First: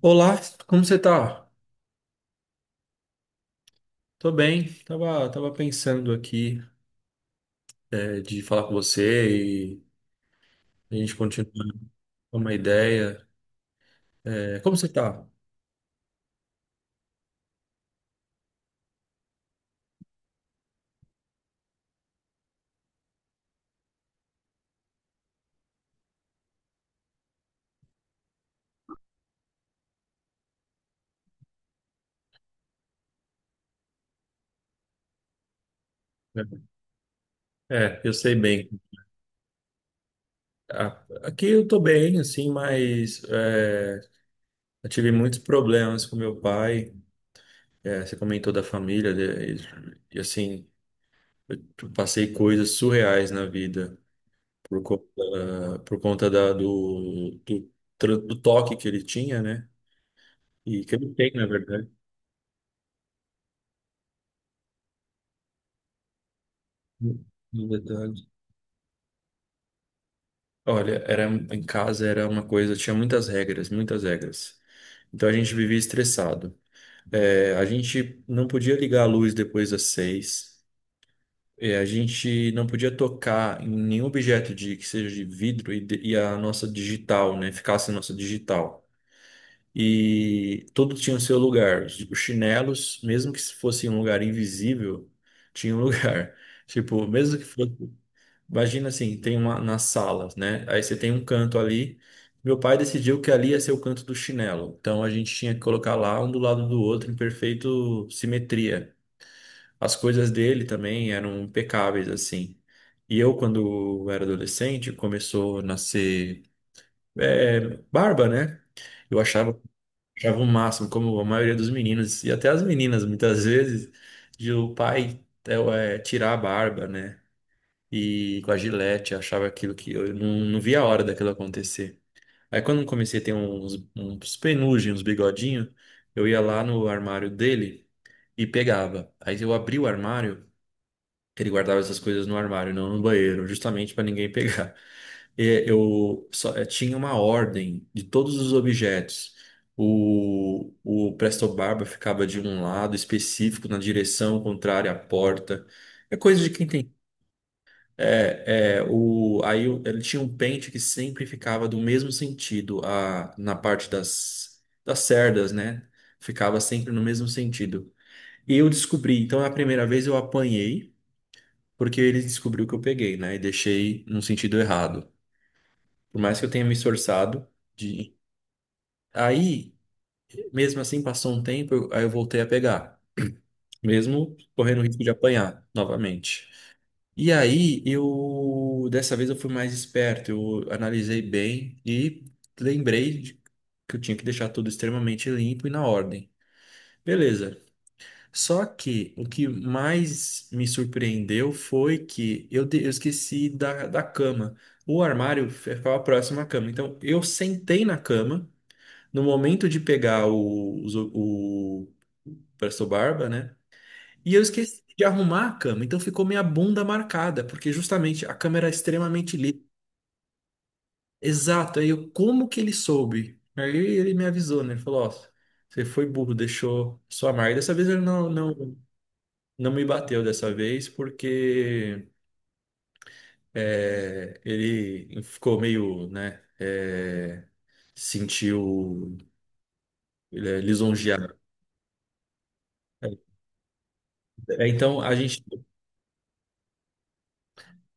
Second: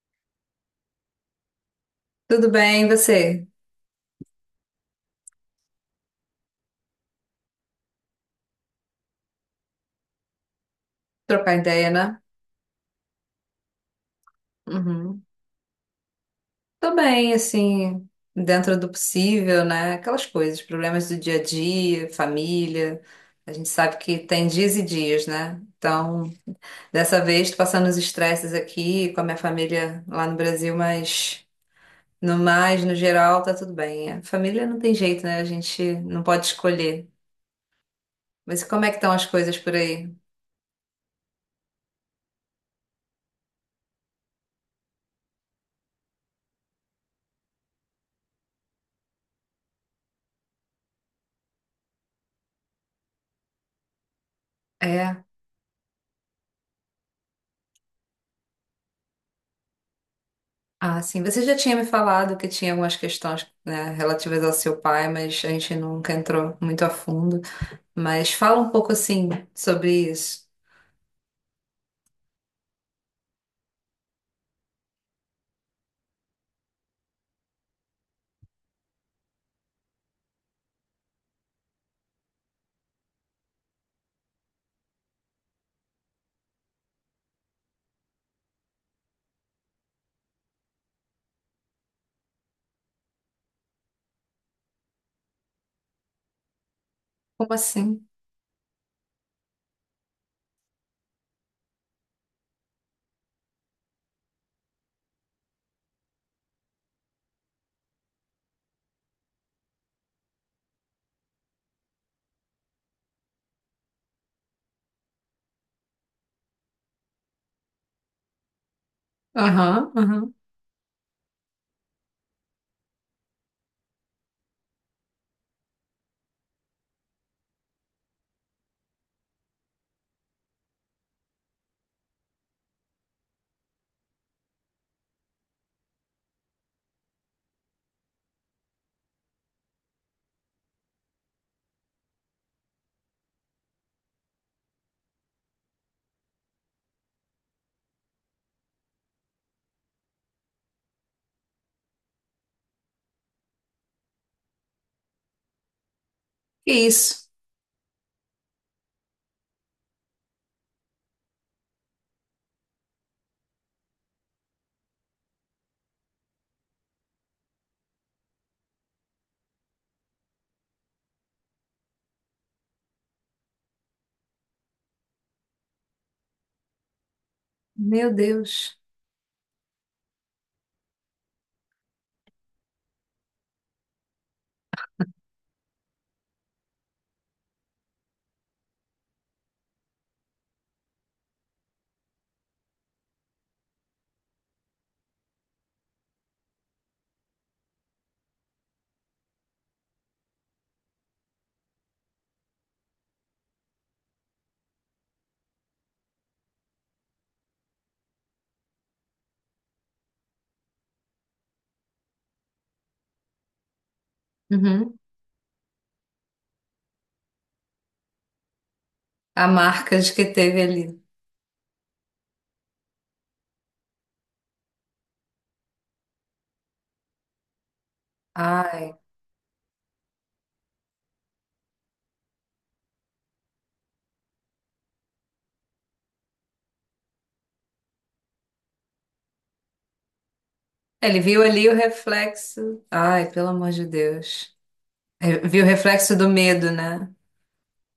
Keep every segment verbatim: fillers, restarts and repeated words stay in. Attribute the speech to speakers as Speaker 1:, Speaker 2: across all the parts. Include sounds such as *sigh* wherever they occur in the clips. Speaker 1: Olá, como você tá?
Speaker 2: Tudo bem, e você?
Speaker 1: Tô bem, tava, tava pensando aqui, é, de falar com você e a gente
Speaker 2: Trocar
Speaker 1: continuar
Speaker 2: ideia, né?
Speaker 1: com uma ideia. É, como você
Speaker 2: Uhum.
Speaker 1: tá?
Speaker 2: Tô bem, assim, dentro do possível, né? Aquelas coisas, problemas do dia a dia, família. A gente sabe que tem dias e dias, né? Então, dessa vez, tô passando os estresses aqui com a minha família lá no Brasil, mas no mais, no geral, tá tudo bem. A família não tem jeito, né? A gente não pode escolher.
Speaker 1: É, eu sei
Speaker 2: Mas e
Speaker 1: bem.
Speaker 2: como é que estão as coisas por aí?
Speaker 1: A- Aqui eu tô bem, assim, mas é, eu tive muitos problemas com meu pai. É, você comentou da família, né, e, e, assim, eu passei coisas surreais na vida por
Speaker 2: É.
Speaker 1: conta, por conta da- do, do, tra- do toque que ele tinha, né? E que
Speaker 2: Ah,
Speaker 1: ele
Speaker 2: sim.
Speaker 1: tem,
Speaker 2: Você
Speaker 1: na
Speaker 2: já tinha me
Speaker 1: verdade.
Speaker 2: falado que tinha algumas questões, né, relativas ao seu pai, mas a gente nunca entrou muito a
Speaker 1: No
Speaker 2: fundo.
Speaker 1: no detalhe.
Speaker 2: Mas fala um pouco assim sobre isso.
Speaker 1: Olha, era em casa era uma coisa, tinha muitas regras, muitas regras. Então a gente vivia estressado. É, a gente não podia ligar a luz depois das seis. É, a gente não podia tocar em nenhum objeto de que seja de vidro e, de- e a nossa digital, né, ficasse a nossa digital. E tudo tinha o seu lugar. Os chinelos, mesmo que fosse em um lugar invisível, tinha um lugar. *laughs* Tipo, mesmo que
Speaker 2: Como
Speaker 1: fosse
Speaker 2: assim?
Speaker 1: imagina assim, tem uma na sala, né? Aí você tem um canto ali. Meu pai decidiu que ali ia ser o canto do chinelo. Então a gente tinha que colocar lá um do lado do outro em perfeito simetria. As coisas dele também eram impecáveis assim. E eu, quando era adolescente, começou a nascer, é, barba, né? Eu achava,
Speaker 2: Aham, aham.
Speaker 1: achava o máximo, como a maioria dos meninos e até as meninas muitas vezes, de o pai, é, tirar a barba, né? E com a Gillette, achava aquilo que eu não, não via a hora daquilo acontecer. Aí quando eu comecei a ter uns, uns penugem, uns bigodinhos, eu ia lá no armário dele e pegava. Aí eu abri o armário, que ele guardava essas coisas no armário, não no banheiro, justamente para ninguém pegar. *laughs* E eu só eu tinha uma ordem de todos os objetos. O, o Presto Barba ficava de um lado específico, na direção contrária à porta. É coisa de quem
Speaker 2: Que
Speaker 1: tem.
Speaker 2: isso?
Speaker 1: É, é, o, aí o- ele tinha um pente que sempre ficava do mesmo sentido, a, na parte das, das cerdas, né? Ficava sempre no mesmo sentido. E eu descobri, então, é a primeira vez eu apanhei, porque ele descobriu que eu peguei, né? E deixei no sentido errado. Por mais que eu tenha me esforçado
Speaker 2: Meu
Speaker 1: de.
Speaker 2: Deus.
Speaker 1: Aí, mesmo assim, passou um tempo, eu- aí eu voltei a pegar, mesmo correndo o risco de apanhar novamente. E aí, eu dessa vez eu fui mais esperto, eu analisei bem e lembrei de- que eu tinha que deixar tudo extremamente limpo e na ordem. Beleza. Só que o que mais me surpreendeu foi que eu, de- eu esqueci da, da cama. O armário ficava próximo à cama. Então, eu sentei na cama. No momento de pegar o, os- o, o presto barba, né? E eu esqueci
Speaker 2: Uhum.
Speaker 1: de arrumar a cama, então ficou minha bunda marcada, porque justamente a cama era extremamente
Speaker 2: A
Speaker 1: lisa.
Speaker 2: marca de que teve ali.
Speaker 1: Exato, aí eu, como que ele soube? Aí ele me avisou, né? Ele falou, ó, você foi burro, deixou sua marca. Dessa vez ele não, não,
Speaker 2: Ai.
Speaker 1: não me bateu dessa vez, porque, é, ele ficou meio, né, é, sentiu, é,
Speaker 2: Ele
Speaker 1: lisonjeado.
Speaker 2: viu ali o reflexo. Ai, pelo amor de Deus.
Speaker 1: É, Então a
Speaker 2: Re-
Speaker 1: gente
Speaker 2: Viu o reflexo do medo, né?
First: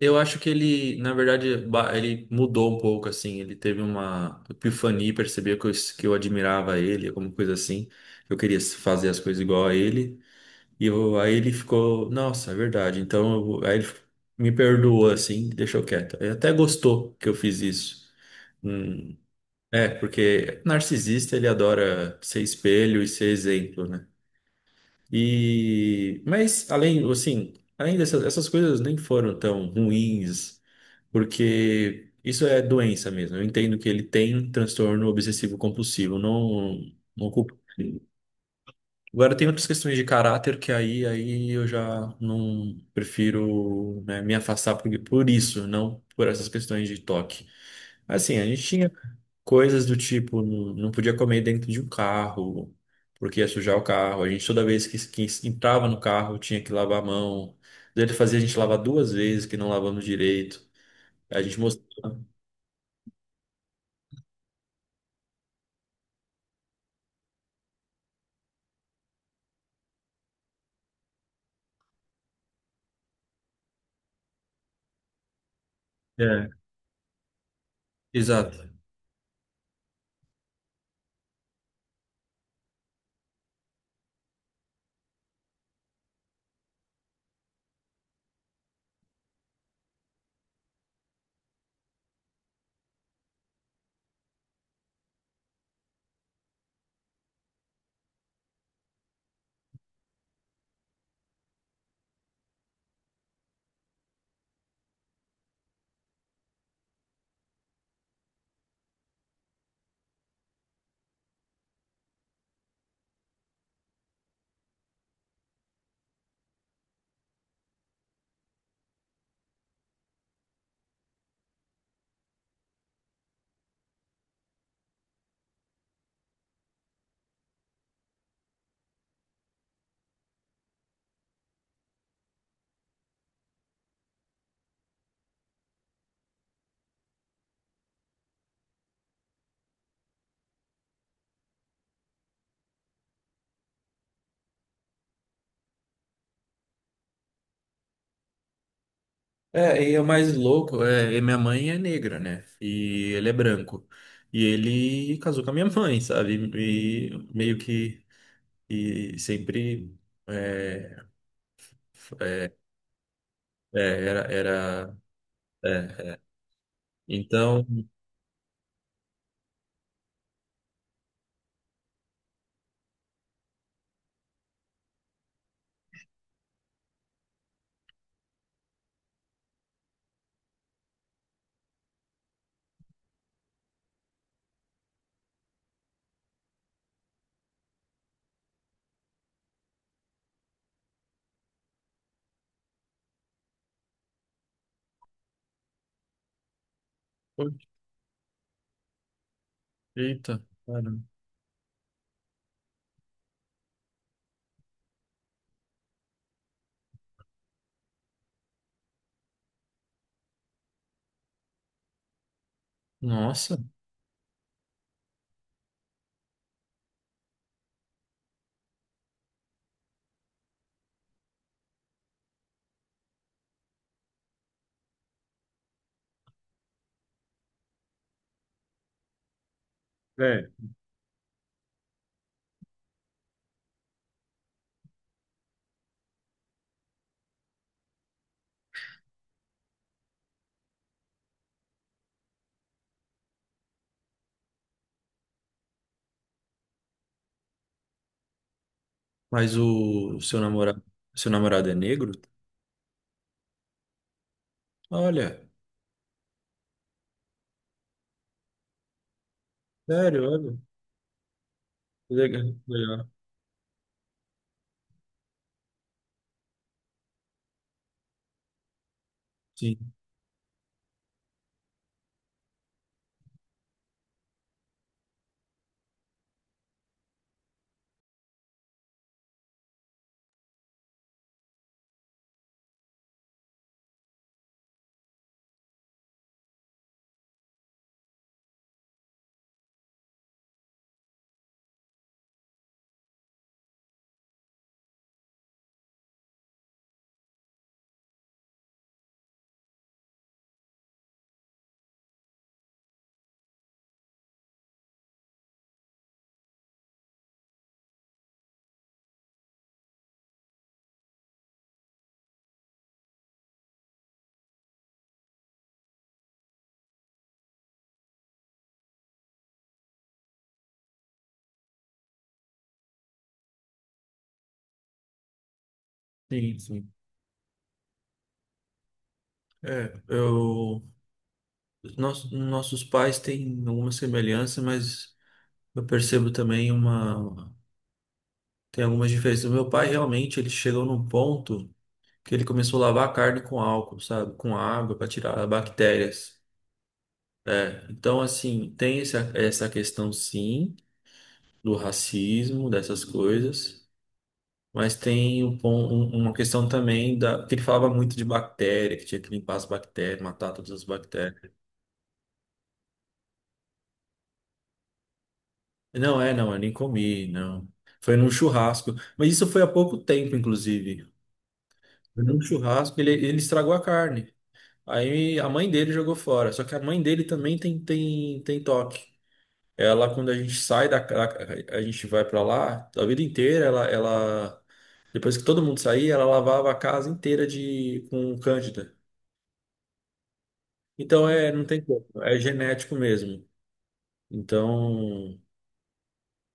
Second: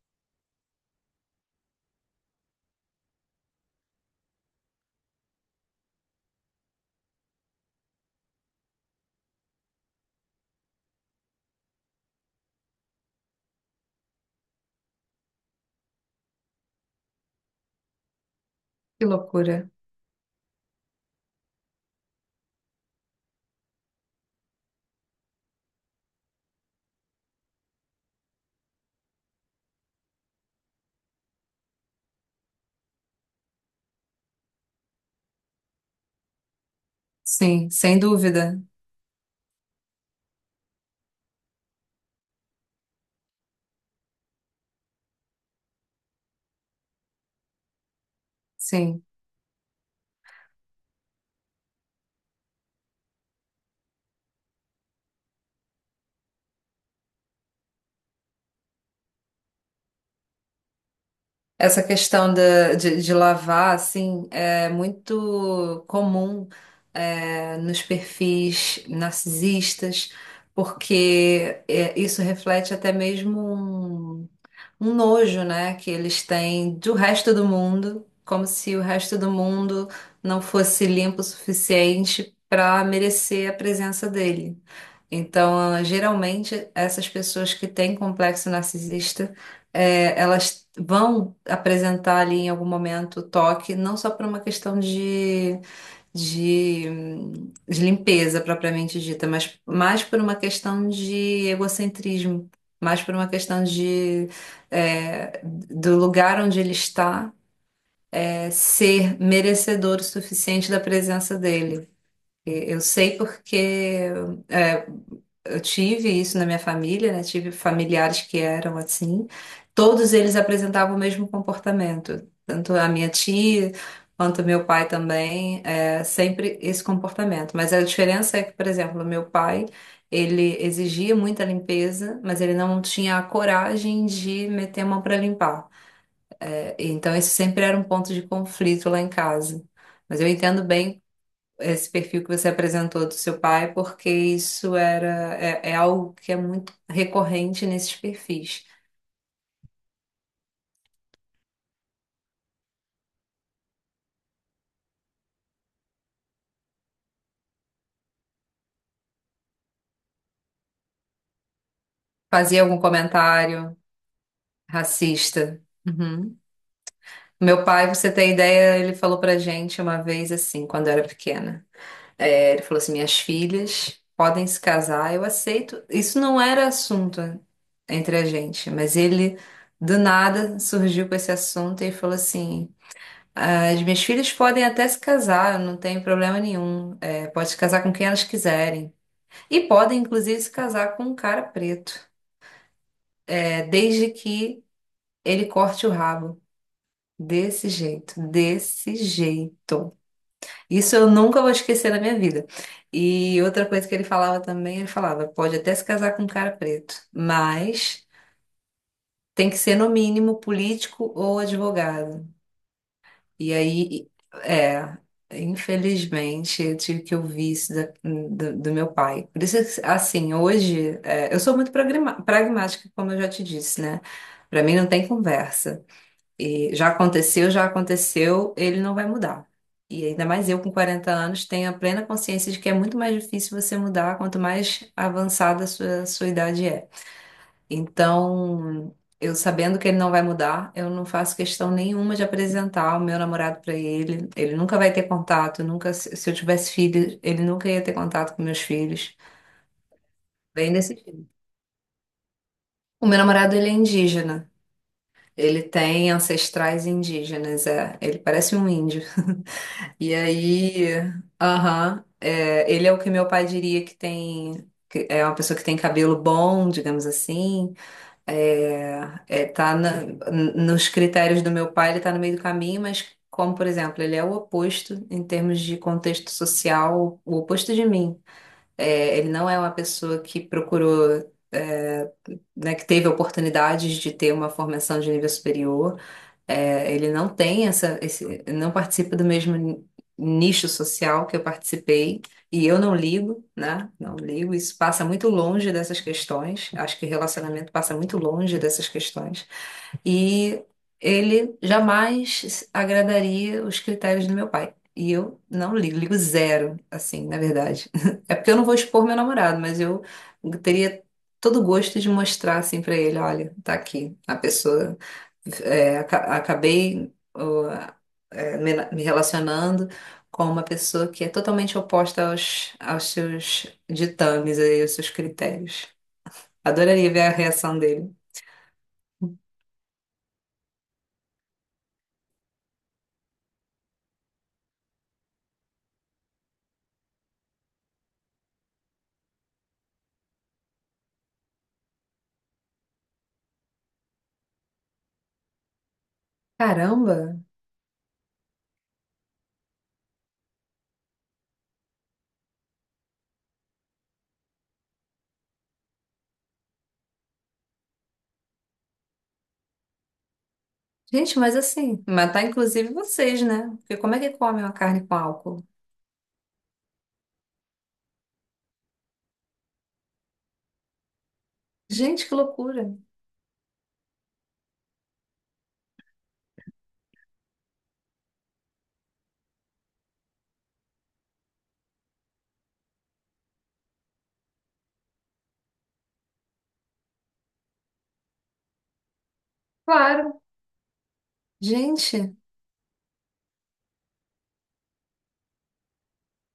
Speaker 1: Eu acho que ele, na verdade, ba- ele mudou um pouco, assim. Ele teve uma epifania, percebeu que eu, que eu admirava ele, alguma coisa assim. Eu queria fazer as coisas igual a ele. E eu- aí ele ficou, nossa, é verdade. Então, eu vou- aí ele me perdoou, assim, deixou quieto. Ele até gostou que eu fiz isso.
Speaker 2: Que
Speaker 1: Hum,
Speaker 2: loucura.
Speaker 1: é, porque narcisista, ele adora ser espelho e ser exemplo, né? E, mas, além, assim, além dessas essas coisas nem foram tão ruins, porque isso é doença mesmo. Eu entendo que ele tem transtorno obsessivo compulsivo, não, não culpo
Speaker 2: Sim, sem
Speaker 1: ele.
Speaker 2: dúvida.
Speaker 1: Agora tem outras questões de caráter que aí, aí eu já não prefiro, né, me afastar por, por isso, não por essas questões de toque. Assim, a gente tinha
Speaker 2: Sim.
Speaker 1: coisas do tipo, não, não podia comer dentro de um carro, porque ia sujar o carro. A gente toda vez que, que entrava no carro tinha que lavar a mão. Ele fazia a gente lavar duas vezes, que não lavamos direito. A gente
Speaker 2: Essa questão da- de, de lavar, assim, é muito comum, é, nos perfis narcisistas, porque é, isso reflete até mesmo um, um nojo, né, que eles
Speaker 1: mostrava.
Speaker 2: têm do resto do mundo, como
Speaker 1: Exato.
Speaker 2: se o resto do mundo não fosse limpo o suficiente para merecer a presença dele. Então, geralmente, essas pessoas que têm complexo narcisista é, elas vão apresentar ali em algum momento toque, não só por uma questão de, de, hum, de limpeza propriamente dita, mas mais por uma questão de egocentrismo, mais por uma questão de é, do lugar onde ele está é, ser merecedor o suficiente da presença dele. E Eu sei porque é, eu tive isso na minha família, né? Tive familiares que eram assim. Todos eles apresentavam o mesmo comportamento. Tanto a minha tia quanto meu pai também, é, sempre esse comportamento. Mas a diferença é que, por exemplo, o meu pai, ele exigia muita limpeza, mas ele não tinha a coragem de meter a mão para limpar. Então, esse sempre era um ponto de conflito lá em casa. Mas eu entendo bem esse perfil que você apresentou do seu pai, porque isso era é, é algo que é muito recorrente nesses perfis.
Speaker 1: É, e é o mais louco, é, e minha mãe é negra, né? E ele é branco. E ele casou com a minha *laughs* mãe, sabe? E meio que, e sempre, é, é,
Speaker 2: Fazia algum comentário
Speaker 1: é, era, era
Speaker 2: racista.
Speaker 1: é.
Speaker 2: Uhum. Meu
Speaker 1: Então,
Speaker 2: pai, você tem ideia, ele falou pra gente uma vez assim, quando eu era pequena. É, ele falou assim: minhas filhas podem se casar, eu aceito. Isso não era assunto entre a gente, mas ele do nada surgiu com esse assunto e falou assim. As minhas filhas podem até se casar, não tem problema nenhum. É, pode se casar com quem elas quiserem. E podem, inclusive, se casar com um cara preto. É, desde que ele corte o rabo.
Speaker 1: poxa,
Speaker 2: Desse jeito, desse jeito.
Speaker 1: eita,
Speaker 2: Isso
Speaker 1: caramba.
Speaker 2: eu nunca vou esquecer na minha vida. E outra coisa que ele falava também, ele falava, pode até se casar com um cara preto, mas tem que ser no mínimo político ou advogado. E
Speaker 1: Nossa.
Speaker 2: aí, é, infelizmente, eu tive que ouvir isso da- do, do meu pai. Por isso, assim, hoje, é, eu sou muito pragma- pragmática, como eu já te disse, né? Pra mim não tem conversa. E já aconteceu, já aconteceu, ele não vai mudar. E ainda mais
Speaker 1: É.
Speaker 2: eu com quarenta anos tenho a plena consciência de que é muito mais difícil você mudar quanto mais avançada a sua, sua idade é. Então, eu sabendo que ele não vai mudar, eu não faço questão nenhuma de apresentar o meu namorado para ele. Ele nunca vai ter contato, nunca, se se eu tivesse filhos, ele nunca ia ter contato com meus filhos.
Speaker 1: Mas o seu
Speaker 2: Bem
Speaker 1: namorado,
Speaker 2: desse. filme.
Speaker 1: seu namorado é negro?
Speaker 2: O meu namorado, ele é indígena.
Speaker 1: Olha,
Speaker 2: Ele tem ancestrais indígenas, é. Ele parece um índio. E
Speaker 1: sério, olha.
Speaker 2: aí, aham,
Speaker 1: Legal,
Speaker 2: é, ele é o
Speaker 1: legal.
Speaker 2: que meu pai diria que tem, que é uma pessoa que tem cabelo bom, digamos assim. É, é, tá
Speaker 1: Sim,
Speaker 2: na- n- nos critérios do meu pai, ele tá no meio do caminho, mas como, por exemplo, ele é o oposto em termos de contexto social, o oposto de mim. É, ele não é uma pessoa que procurou, é, né, que teve oportunidades de ter uma formação de nível superior. É, ele não tem essa, esse, não participa do mesmo nicho social que eu participei, e eu não ligo, né? Não ligo. Isso passa muito longe dessas questões. Acho que relacionamento passa muito longe dessas questões. E ele jamais agradaria os critérios do meu pai. E eu não ligo, ligo zero, assim, na verdade. *laughs* É porque eu não vou expor meu namorado, mas eu teria todo o gosto de mostrar assim pra ele, olha, tá aqui a pessoa é, aca- acabei ó, é, me me relacionando com uma pessoa que é totalmente oposta aos, aos seus ditames e aos seus critérios.
Speaker 1: sim, sim.
Speaker 2: Adoraria ver a reação dele.
Speaker 1: É, eu Os Nos, nossos pais têm alguma semelhança, mas eu percebo também uma. Tem algumas diferenças. Meu pai realmente ele chegou num ponto que ele começou a lavar a carne com álcool, sabe? Com água para tirar bactérias.
Speaker 2: Caramba!
Speaker 1: É, então, assim, tem essa, essa questão, sim, do racismo, dessas coisas, mas tem um, pon- um- uma questão também da, que ele falava muito de bactéria, que tinha que limpar as bactérias, matar todas as
Speaker 2: Gente,
Speaker 1: bactérias.
Speaker 2: mas assim, matar inclusive vocês, né? Porque como é que comem uma carne com álcool?
Speaker 1: Não, É, não, eu nem comi, não. Foi num churrasco. Mas isso foi há pouco tempo, inclusive. Foi
Speaker 2: Gente, que
Speaker 1: num
Speaker 2: loucura!
Speaker 1: churrasco, ele, ele estragou a carne. Aí a mãe dele jogou fora. Só que a mãe dele também tem, tem, tem toque. Ela, quando a gente sai da, a, a gente vai pra lá, a vida inteira, ela, ela, depois que todo mundo saía, ela lavava a casa inteira de, com cândida.
Speaker 2: Claro!
Speaker 1: Então, é, não tem como,
Speaker 2: Gente,
Speaker 1: é genético mesmo. Então,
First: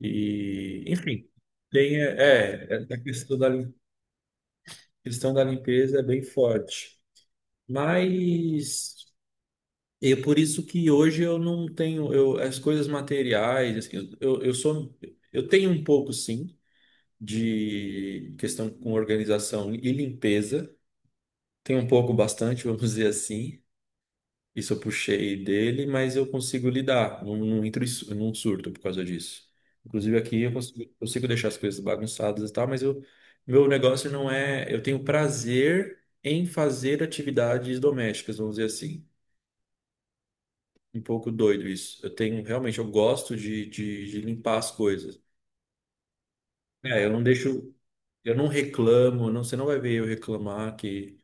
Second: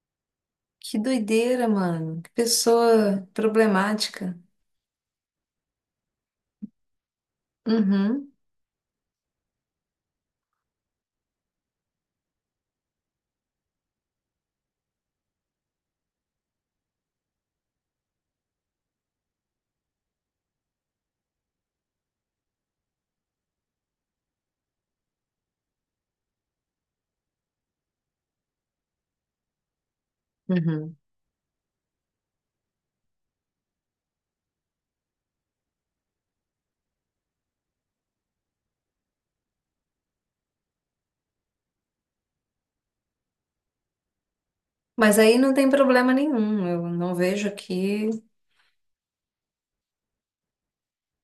Speaker 1: e,
Speaker 2: que
Speaker 1: enfim,
Speaker 2: doideira,
Speaker 1: tem, é,
Speaker 2: mano! Que
Speaker 1: é, é a
Speaker 2: pessoa
Speaker 1: questão da
Speaker 2: problemática.
Speaker 1: questão da limpeza é bem forte.
Speaker 2: Uhum,
Speaker 1: Mas é por isso que hoje eu não tenho eu, as coisas materiais, assim, eu, eu sou eu tenho um pouco, sim, de questão com organização e limpeza, tenho um pouco, bastante, *laughs* vamos dizer assim. Isso eu puxei dele, mas eu consigo lidar, não, não entro em su- num surto por causa disso. Inclusive aqui eu consigo,
Speaker 2: uhum.
Speaker 1: consigo deixar as coisas bagunçadas e tal, mas eu, meu negócio não é. Eu tenho prazer em fazer atividades domésticas, vamos dizer assim. Um pouco doido isso. Eu tenho, realmente, eu gosto de, de, de limpar as
Speaker 2: Mas
Speaker 1: coisas.
Speaker 2: aí não tem problema nenhum. Eu
Speaker 1: É, eu
Speaker 2: não
Speaker 1: não
Speaker 2: vejo
Speaker 1: deixo.
Speaker 2: aqui.
Speaker 1: Eu não reclamo, não, você não vai ver eu reclamar que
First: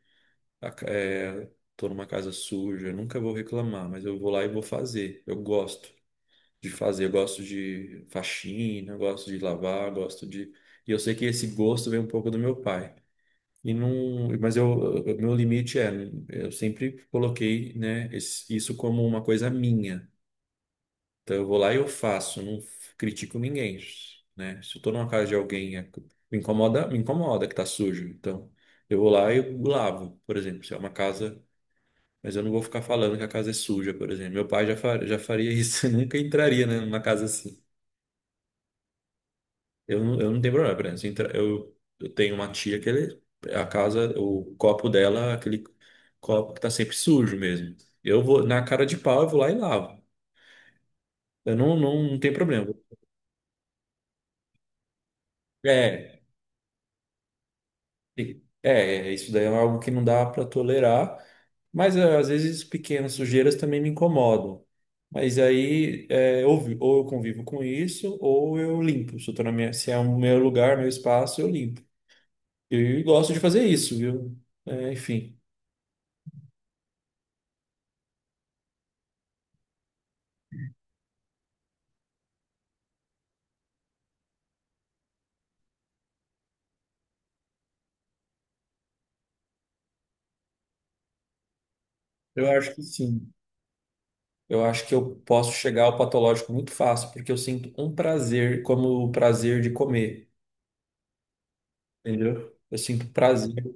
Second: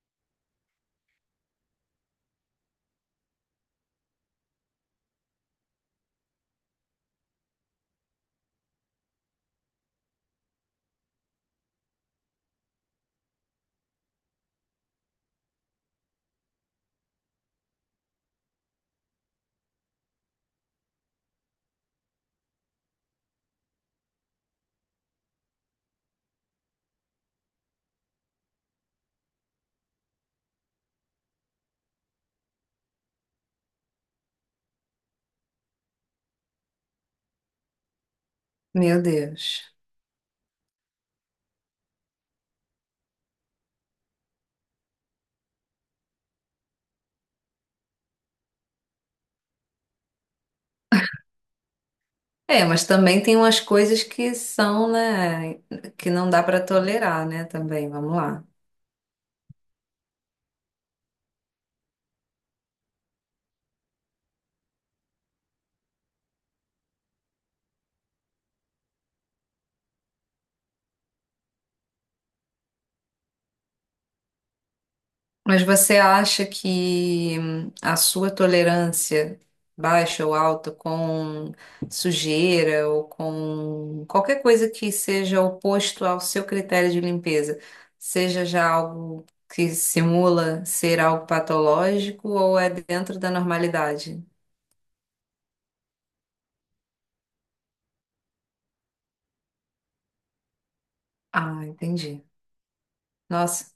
Speaker 1: a ca- é, tô numa casa suja, eu nunca vou reclamar, mas eu vou lá e vou fazer. Eu gosto de fazer. Eu gosto de faxina, eu gosto de lavar, eu gosto de. E eu sei que esse gosto vem um pouco do meu pai. E não, mas eu, eu- meu limite é, eu sempre coloquei, né, esse- isso como uma coisa minha. Então eu vou lá e eu faço, não f- critico ninguém, né? Se eu tô numa casa de alguém, é- me incomoda, me incomoda que tá sujo. Então eu vou lá e eu lavo, por exemplo, se é uma casa, mas eu não vou ficar falando que a casa é suja, por exemplo. Meu pai já, fa- já faria isso, *laughs* nunca entraria, né, numa casa assim.
Speaker 2: Meu Deus.
Speaker 1: Eu, não- eu não tenho problema, por exemplo, se entra- eu, eu tenho uma tia que ele, a casa, o copo dela, é aquele copo que tá sempre sujo mesmo. Eu vou, na cara de pau, eu vou lá e lavo. Eu não, não, não tenho
Speaker 2: É,
Speaker 1: problema.
Speaker 2: mas também tem umas coisas que são, né, que
Speaker 1: É,
Speaker 2: não dá para tolerar, né, também, vamos
Speaker 1: e-
Speaker 2: lá.
Speaker 1: é, é, isso daí é algo que não dá para tolerar, mas é, às vezes pequenas sujeiras também me incomodam. Mas aí, é, ou, vi- ou eu convivo com isso, ou eu limpo. Se, Eu tô na minha, se é o meu lugar, meu espaço, eu limpo. Eu gosto de fazer isso, viu? É, enfim.
Speaker 2: Mas você acha que hum, a sua tolerância baixa ou alta com sujeira ou com qualquer coisa que seja oposto ao seu critério de limpeza, seja já algo que simula ser algo patológico
Speaker 1: Eu
Speaker 2: ou é
Speaker 1: acho que
Speaker 2: dentro
Speaker 1: sim.
Speaker 2: da normalidade?
Speaker 1: Eu acho que eu posso chegar ao patológico muito fácil, porque eu sinto um prazer como o prazer de comer,
Speaker 2: Ah, entendi.
Speaker 1: entendeu? Eu sinto prazer
Speaker 2: Nossa.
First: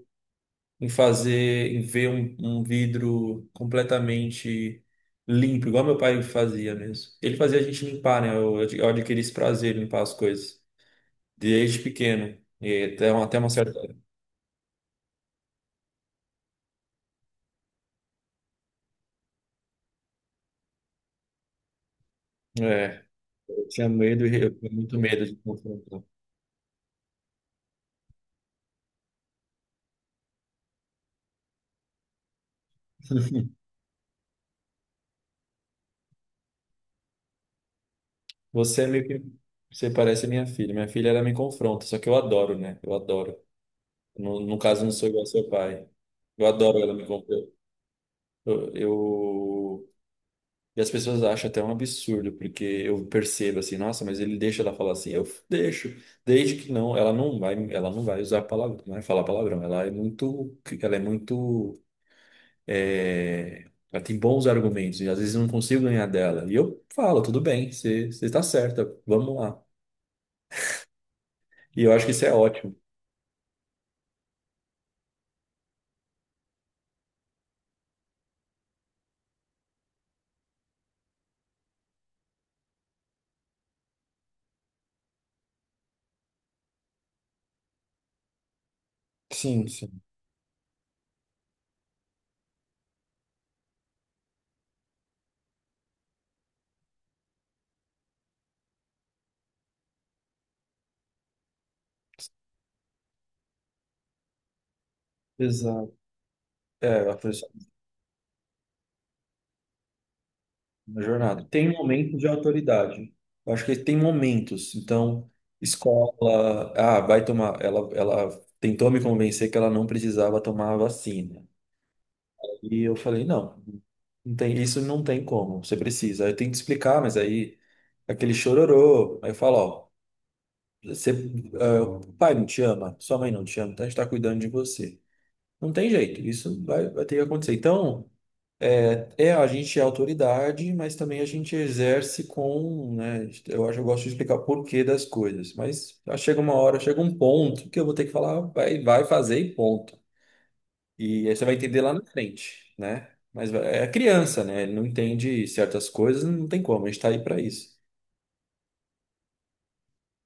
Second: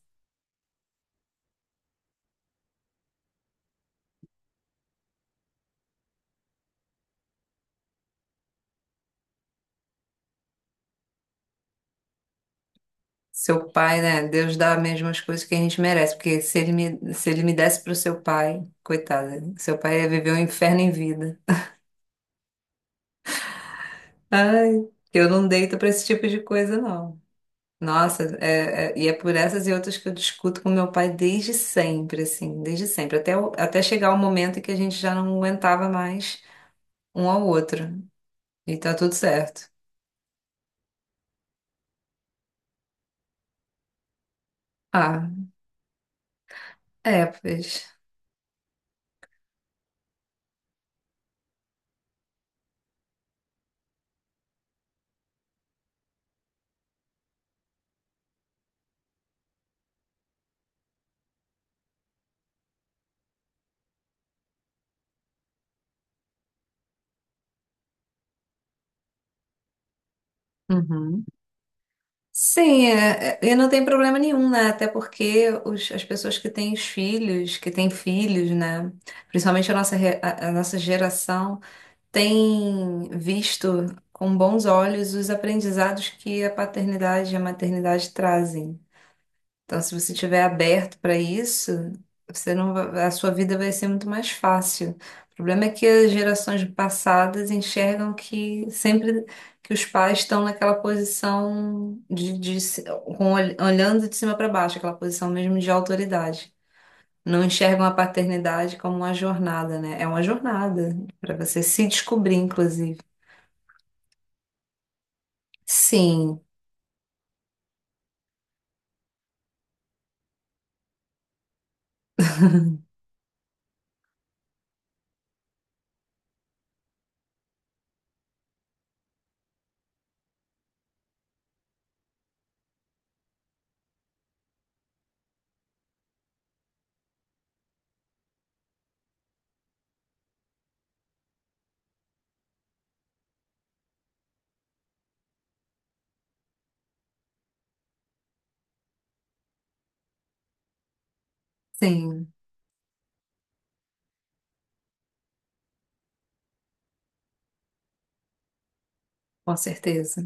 Speaker 1: em fazer, em ver um, um vidro completamente limpo, igual meu pai fazia mesmo. Ele fazia a gente limpar, né? Eu, eu adquiri esse prazer em limpar as coisas desde pequeno. E até, uma- até uma
Speaker 2: Seu
Speaker 1: certa.
Speaker 2: pai, né? Deus dá mesmo as coisas que a gente merece, porque se ele me, se ele me desse pro seu pai, coitado, seu pai ia viver um inferno em vida.
Speaker 1: É, eu tinha medo, e eu tinha
Speaker 2: Ai,
Speaker 1: muito medo
Speaker 2: eu
Speaker 1: de
Speaker 2: não deito pra
Speaker 1: confrontar.
Speaker 2: esse tipo de coisa, não. Nossa, é- é- e é por essas e outras que eu discuto com meu pai desde sempre, assim, desde sempre, até, o- até chegar o momento em que a gente já não aguentava mais um ao outro. E
Speaker 1: Você é
Speaker 2: tá
Speaker 1: meio
Speaker 2: tudo
Speaker 1: que.
Speaker 2: certo.
Speaker 1: Você parece minha filha. Minha filha, ela me confronta, só que eu adoro, né? Eu adoro. No, no caso, eu não sou igual ao
Speaker 2: Ah,
Speaker 1: seu pai. Eu adoro ela me
Speaker 2: é,
Speaker 1: confrontar.
Speaker 2: pois.
Speaker 1: Eu, eu- E as pessoas acham até um absurdo, porque eu percebo assim, nossa, mas ele deixa ela falar assim. Eu deixo. Desde que não, ela não vai, ela não vai usar palavrão, não vai falar palavrão. Ela é muito. Ela é muito. é, Ela tem bons argumentos e às vezes eu não consigo ganhar dela. E eu falo, tudo bem, você você está certa, vamos lá.
Speaker 2: Uhum.
Speaker 1: E eu acho que isso é ótimo.
Speaker 2: Sim, é- é- e não tem problema nenhum, né? Até porque os- as pessoas que têm os filhos, que têm filhos, né? Principalmente a nossa, re- a, a nossa geração, tem visto com bons olhos os aprendizados que a paternidade e a maternidade trazem.
Speaker 1: Sim,
Speaker 2: Então, se
Speaker 1: sim.
Speaker 2: você estiver aberto para isso, você não va- a sua vida vai ser muito mais fácil. O problema é que as gerações passadas enxergam que sempre que os pais estão naquela posição de, de se- com, ol- olhando de cima para baixo, aquela posição mesmo de
Speaker 1: Exato.
Speaker 2: autoridade.
Speaker 1: É, a
Speaker 2: Não
Speaker 1: pressão
Speaker 2: enxergam a paternidade como uma jornada, né? É uma jornada
Speaker 1: na
Speaker 2: para
Speaker 1: jornada.
Speaker 2: você
Speaker 1: Tem
Speaker 2: se
Speaker 1: momentos de
Speaker 2: descobrir, inclusive.
Speaker 1: autoridade. Eu acho que tem momentos. Então,
Speaker 2: Sim,
Speaker 1: escola, ah, vai tomar. Ela, ela tentou me convencer que ela não precisava tomar a vacina. E eu falei, não, não tem, isso não tem como. Você precisa. Aí eu tenho que explicar, mas aí aquele chororô. Aí eu falo, ó, você, ah, o pai não te ama, sua mãe não te ama, então a gente tá cuidando de você. Não tem jeito. Isso vai, vai ter que acontecer. Então. É, a gente é autoridade, mas também a gente exerce com, né? Eu acho, eu gosto de explicar o porquê das coisas, mas chega uma hora, chega um ponto que eu vou ter que falar, vai, vai fazer e ponto. E aí você vai entender lá na
Speaker 2: sim,
Speaker 1: frente, né? Mas é criança, né? Ele não entende certas coisas, não tem como, a gente tá aí para isso.
Speaker 2: com certeza.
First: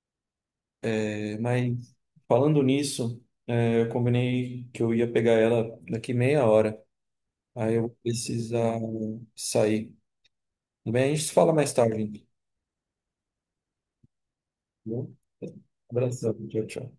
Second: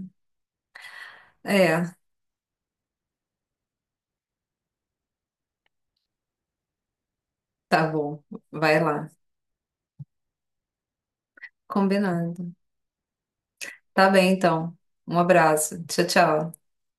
Speaker 1: É, mas
Speaker 2: É,
Speaker 1: falando nisso, é, eu combinei que eu ia pegar ela daqui meia hora. Aí eu
Speaker 2: tá
Speaker 1: vou
Speaker 2: bom.
Speaker 1: precisar
Speaker 2: Vai lá.
Speaker 1: sair. Tudo bem, a gente se fala mais tarde, então.
Speaker 2: Combinado. Tá bem, então.
Speaker 1: Viu?
Speaker 2: Um abraço. Tchau,
Speaker 1: Abração,
Speaker 2: tchau.
Speaker 1: tchau, tchau.